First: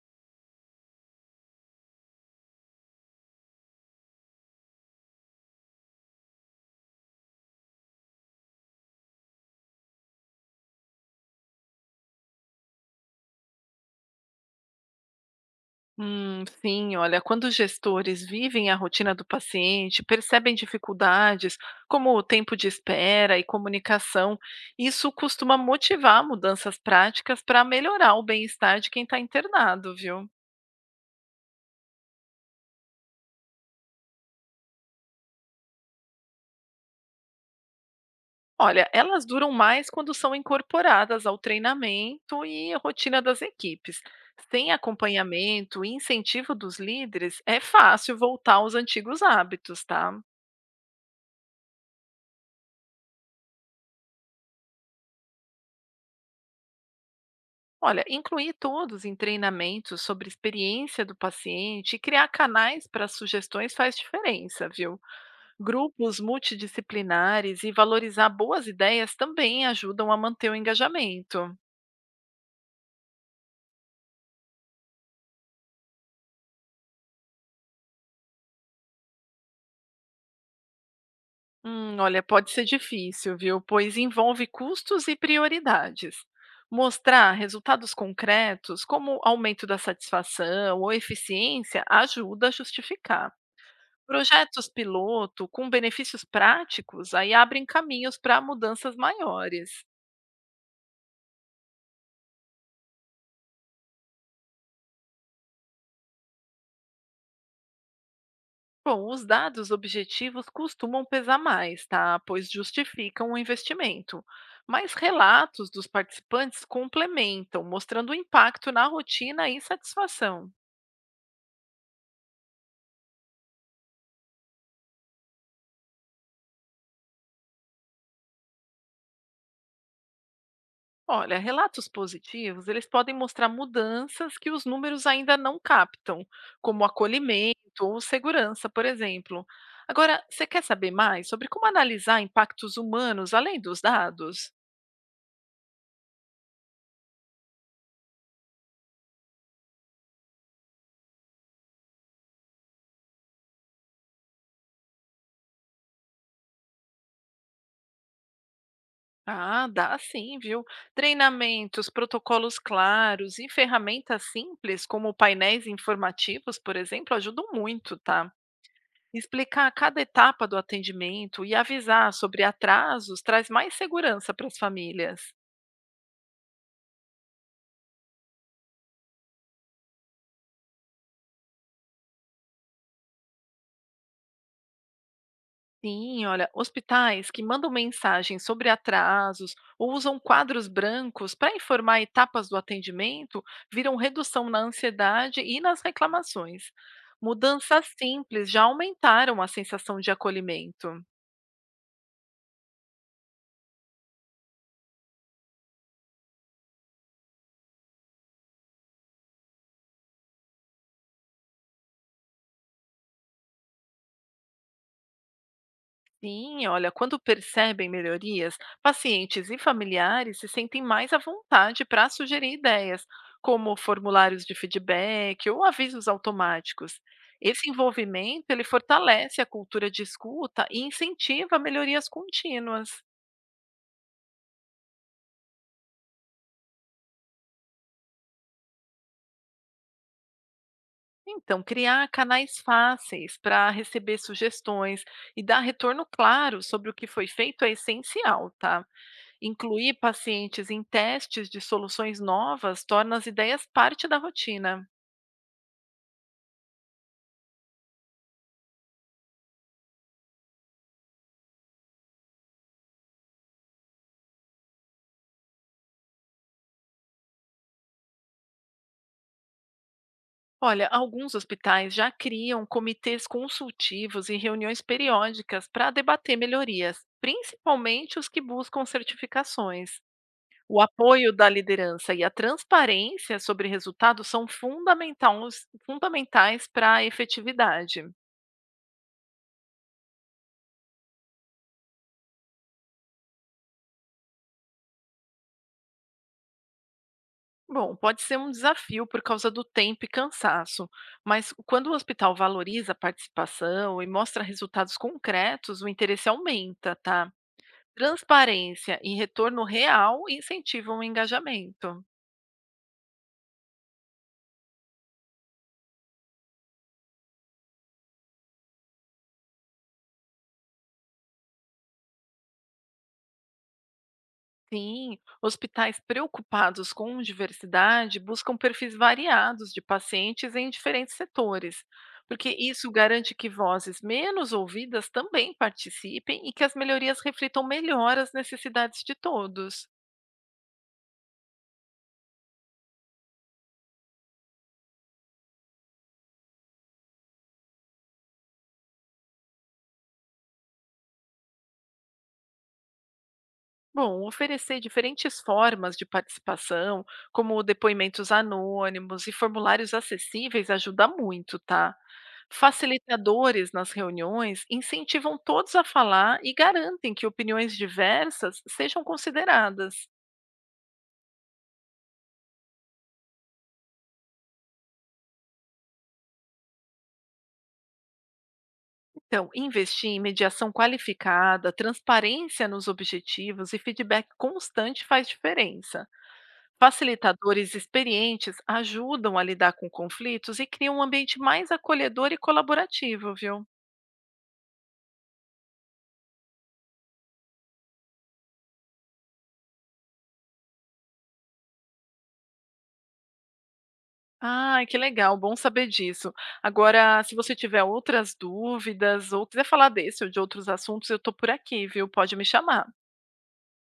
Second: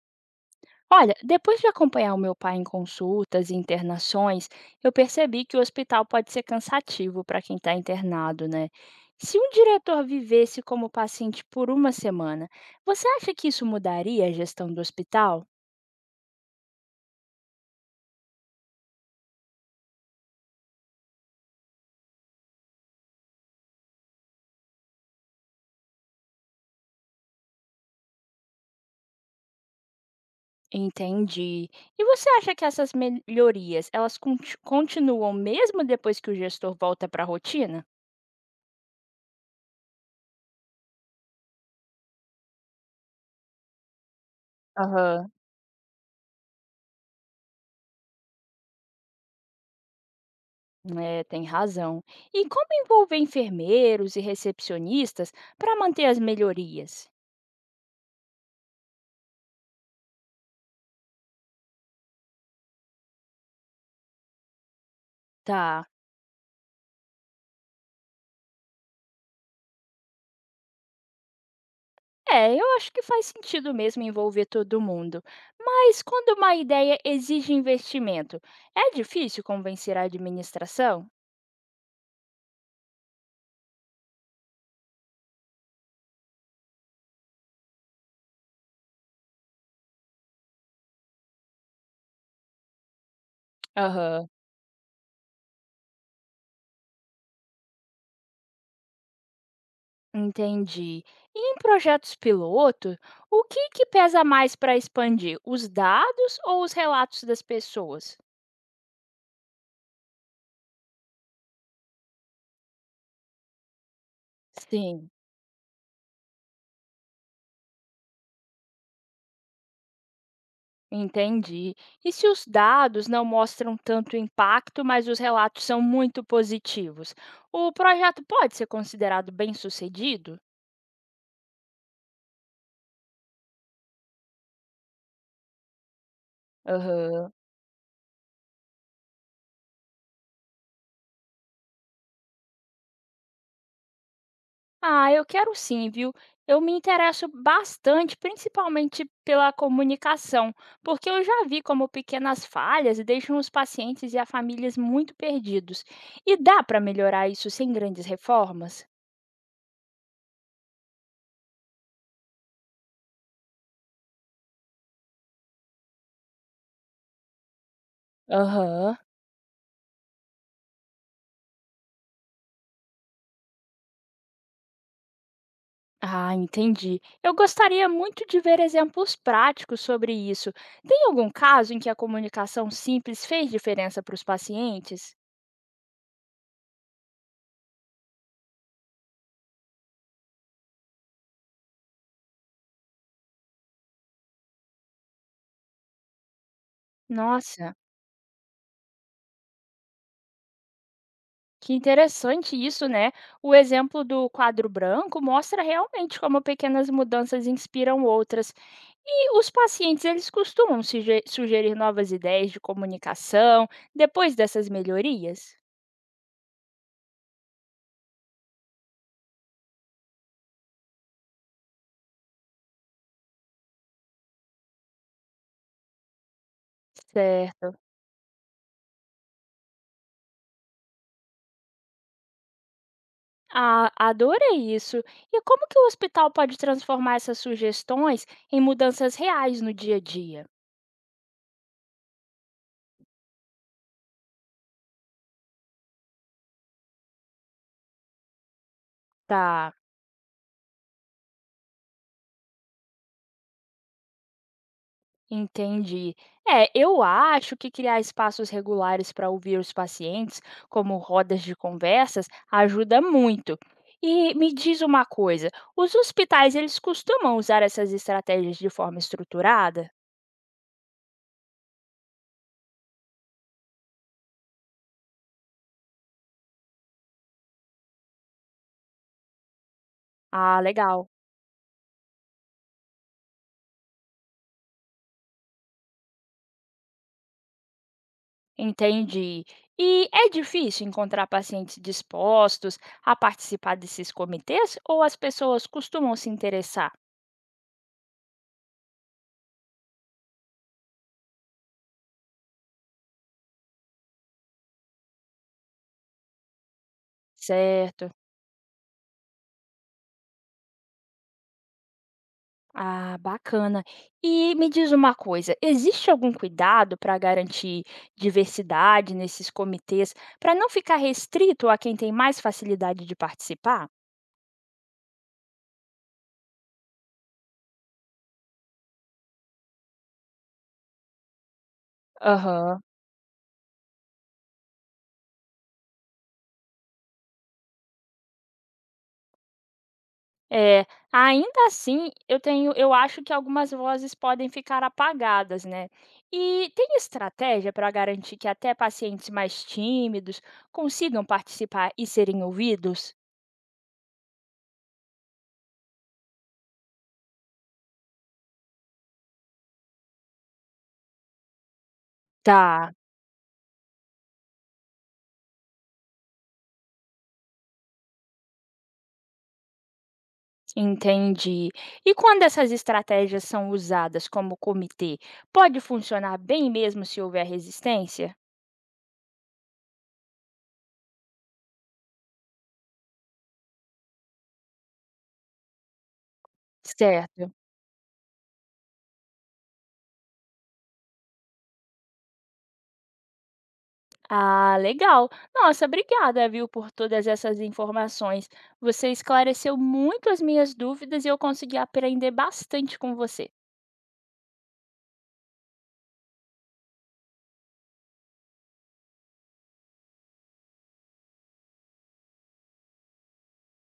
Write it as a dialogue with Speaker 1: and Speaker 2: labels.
Speaker 1: Olha, depois de acompanhar o meu pai em consultas e internações, eu percebi que o hospital pode ser cansativo para quem está internado, né? Se um diretor vivesse como paciente por uma semana, você acha que isso mudaria a gestão do hospital?
Speaker 2: Sim, olha, quando os gestores vivem a rotina do paciente, percebem dificuldades, como o tempo de espera e comunicação, isso costuma motivar mudanças práticas para melhorar o bem-estar de quem está internado, viu?
Speaker 1: Entendi. E você acha que essas melhorias, elas continuam mesmo depois que o gestor volta para a rotina?
Speaker 2: Olha, elas duram mais quando são incorporadas ao treinamento e à rotina das equipes. Sem
Speaker 1: Aham,
Speaker 2: acompanhamento e incentivo dos líderes, é fácil voltar aos antigos hábitos, tá?
Speaker 1: é, tem razão. E como envolver enfermeiros e recepcionistas para manter as melhorias?
Speaker 2: Olha, incluir todos em treinamentos sobre experiência do paciente e criar canais para sugestões faz diferença, viu?
Speaker 1: Tá.
Speaker 2: Grupos multidisciplinares e valorizar boas ideias também ajudam a manter o engajamento.
Speaker 1: É, eu acho que faz sentido mesmo envolver todo mundo. Mas quando uma ideia exige investimento, é difícil convencer a administração?
Speaker 2: Olha, pode ser difícil, viu? Pois envolve custos e prioridades. Mostrar resultados concretos, como aumento da satisfação ou eficiência, ajuda a justificar.
Speaker 1: Aham.
Speaker 2: Projetos piloto com benefícios práticos aí abrem caminhos para mudanças maiores.
Speaker 1: Entendi. E em projetos piloto, o que que pesa mais para expandir? Os dados ou os relatos das pessoas?
Speaker 2: Bom, os dados objetivos costumam pesar mais, tá? Pois justificam o investimento. Mas
Speaker 1: Sim,
Speaker 2: relatos dos participantes complementam, mostrando o impacto na rotina e satisfação.
Speaker 1: entendi. E se os dados não mostram tanto impacto, mas os relatos são muito positivos, o projeto pode ser considerado bem-sucedido?
Speaker 2: Olha, relatos positivos, eles podem mostrar mudanças que os números ainda não captam, como
Speaker 1: Aham.
Speaker 2: acolhimento ou segurança, por exemplo. Agora, você quer saber mais sobre como analisar impactos humanos além dos dados?
Speaker 1: Ah, eu quero sim, viu? Eu me interesso bastante, principalmente pela comunicação, porque eu já vi como pequenas falhas deixam os pacientes e as famílias muito perdidos. E dá para melhorar isso sem grandes reformas?
Speaker 2: Ah, dá sim, viu? Treinamentos, protocolos claros e ferramentas simples, como painéis informativos, por exemplo, ajudam muito, tá?
Speaker 1: Aham.
Speaker 2: Explicar cada etapa do atendimento e avisar sobre atrasos traz mais segurança para as famílias.
Speaker 1: Ah, entendi. Eu gostaria muito de ver exemplos práticos sobre isso. Tem algum caso em que a comunicação simples fez diferença para os pacientes?
Speaker 2: Sim, olha, hospitais que mandam mensagens sobre atrasos ou usam quadros brancos para informar etapas do atendimento viram redução na ansiedade e nas reclamações.
Speaker 1: Nossa.
Speaker 2: Mudanças simples já aumentaram a sensação de acolhimento.
Speaker 1: Que interessante isso, né? O exemplo do quadro branco mostra realmente como pequenas mudanças inspiram outras. E os pacientes, eles costumam sugerir novas ideias de comunicação depois dessas melhorias?
Speaker 2: Sim, olha, quando percebem melhorias, pacientes e familiares se sentem mais à vontade para sugerir ideias, como formulários de feedback ou avisos automáticos. Esse
Speaker 1: Certo.
Speaker 2: envolvimento ele fortalece a cultura de escuta e incentiva melhorias contínuas.
Speaker 1: Ah, adorei isso. E como que o hospital pode transformar essas sugestões em mudanças reais no dia a dia?
Speaker 2: Então, criar canais fáceis para receber sugestões e dar retorno claro sobre o que foi feito é essencial, tá?
Speaker 1: Tá.
Speaker 2: Incluir pacientes em testes de soluções novas torna as ideias parte da rotina.
Speaker 1: Entendi. É, eu acho que criar espaços regulares para ouvir os pacientes, como rodas de conversas, ajuda muito. E me diz uma coisa, os hospitais eles costumam usar essas estratégias de forma estruturada?
Speaker 2: Olha, alguns hospitais já criam comitês consultivos e reuniões periódicas para debater melhorias, principalmente os que buscam certificações.
Speaker 1: Ah,
Speaker 2: O
Speaker 1: legal.
Speaker 2: apoio da liderança e a transparência sobre resultados são fundamentais, fundamentais para a efetividade.
Speaker 1: Entendi. E é difícil encontrar pacientes dispostos a participar desses comitês ou as pessoas costumam se interessar?
Speaker 2: Bom, pode ser um desafio por causa do tempo e cansaço, mas quando o hospital valoriza a participação e mostra resultados concretos, o interesse aumenta, tá?
Speaker 1: Certo.
Speaker 2: Transparência e retorno real incentivam o engajamento.
Speaker 1: Ah, bacana. E me diz uma coisa, existe algum cuidado para garantir diversidade nesses comitês, para não ficar restrito a quem tem mais facilidade de participar?
Speaker 2: Sim, hospitais preocupados com diversidade buscam perfis variados de pacientes em diferentes setores, porque
Speaker 1: Aham.
Speaker 2: isso garante que vozes menos ouvidas também participem e que as melhorias reflitam melhor as necessidades de todos.
Speaker 1: É, ainda assim, eu acho que algumas vozes podem ficar apagadas, né? E tem estratégia para garantir que até pacientes mais tímidos consigam participar e serem ouvidos?
Speaker 2: Bom, oferecer diferentes formas de participação, como depoimentos anônimos e formulários acessíveis, ajuda muito, tá?
Speaker 1: Tá.
Speaker 2: Facilitadores nas reuniões incentivam todos a falar e garantem que opiniões diversas sejam consideradas.
Speaker 1: Entendi. E quando essas estratégias são usadas como comitê, pode funcionar bem mesmo se houver resistência?
Speaker 2: Então, investir em mediação qualificada, transparência nos objetivos e feedback constante faz diferença.
Speaker 1: Certo.
Speaker 2: Facilitadores experientes ajudam a lidar com conflitos e criam um ambiente mais acolhedor e colaborativo, viu?
Speaker 1: Ah, legal. Nossa, obrigada, viu, por todas essas informações. Você esclareceu muito as minhas dúvidas e eu consegui aprender bastante com você.
Speaker 2: Ah, que legal, bom saber disso. Agora, se você tiver outras dúvidas ou quiser falar desse ou de outros assuntos, eu estou por aqui, viu? Pode me chamar.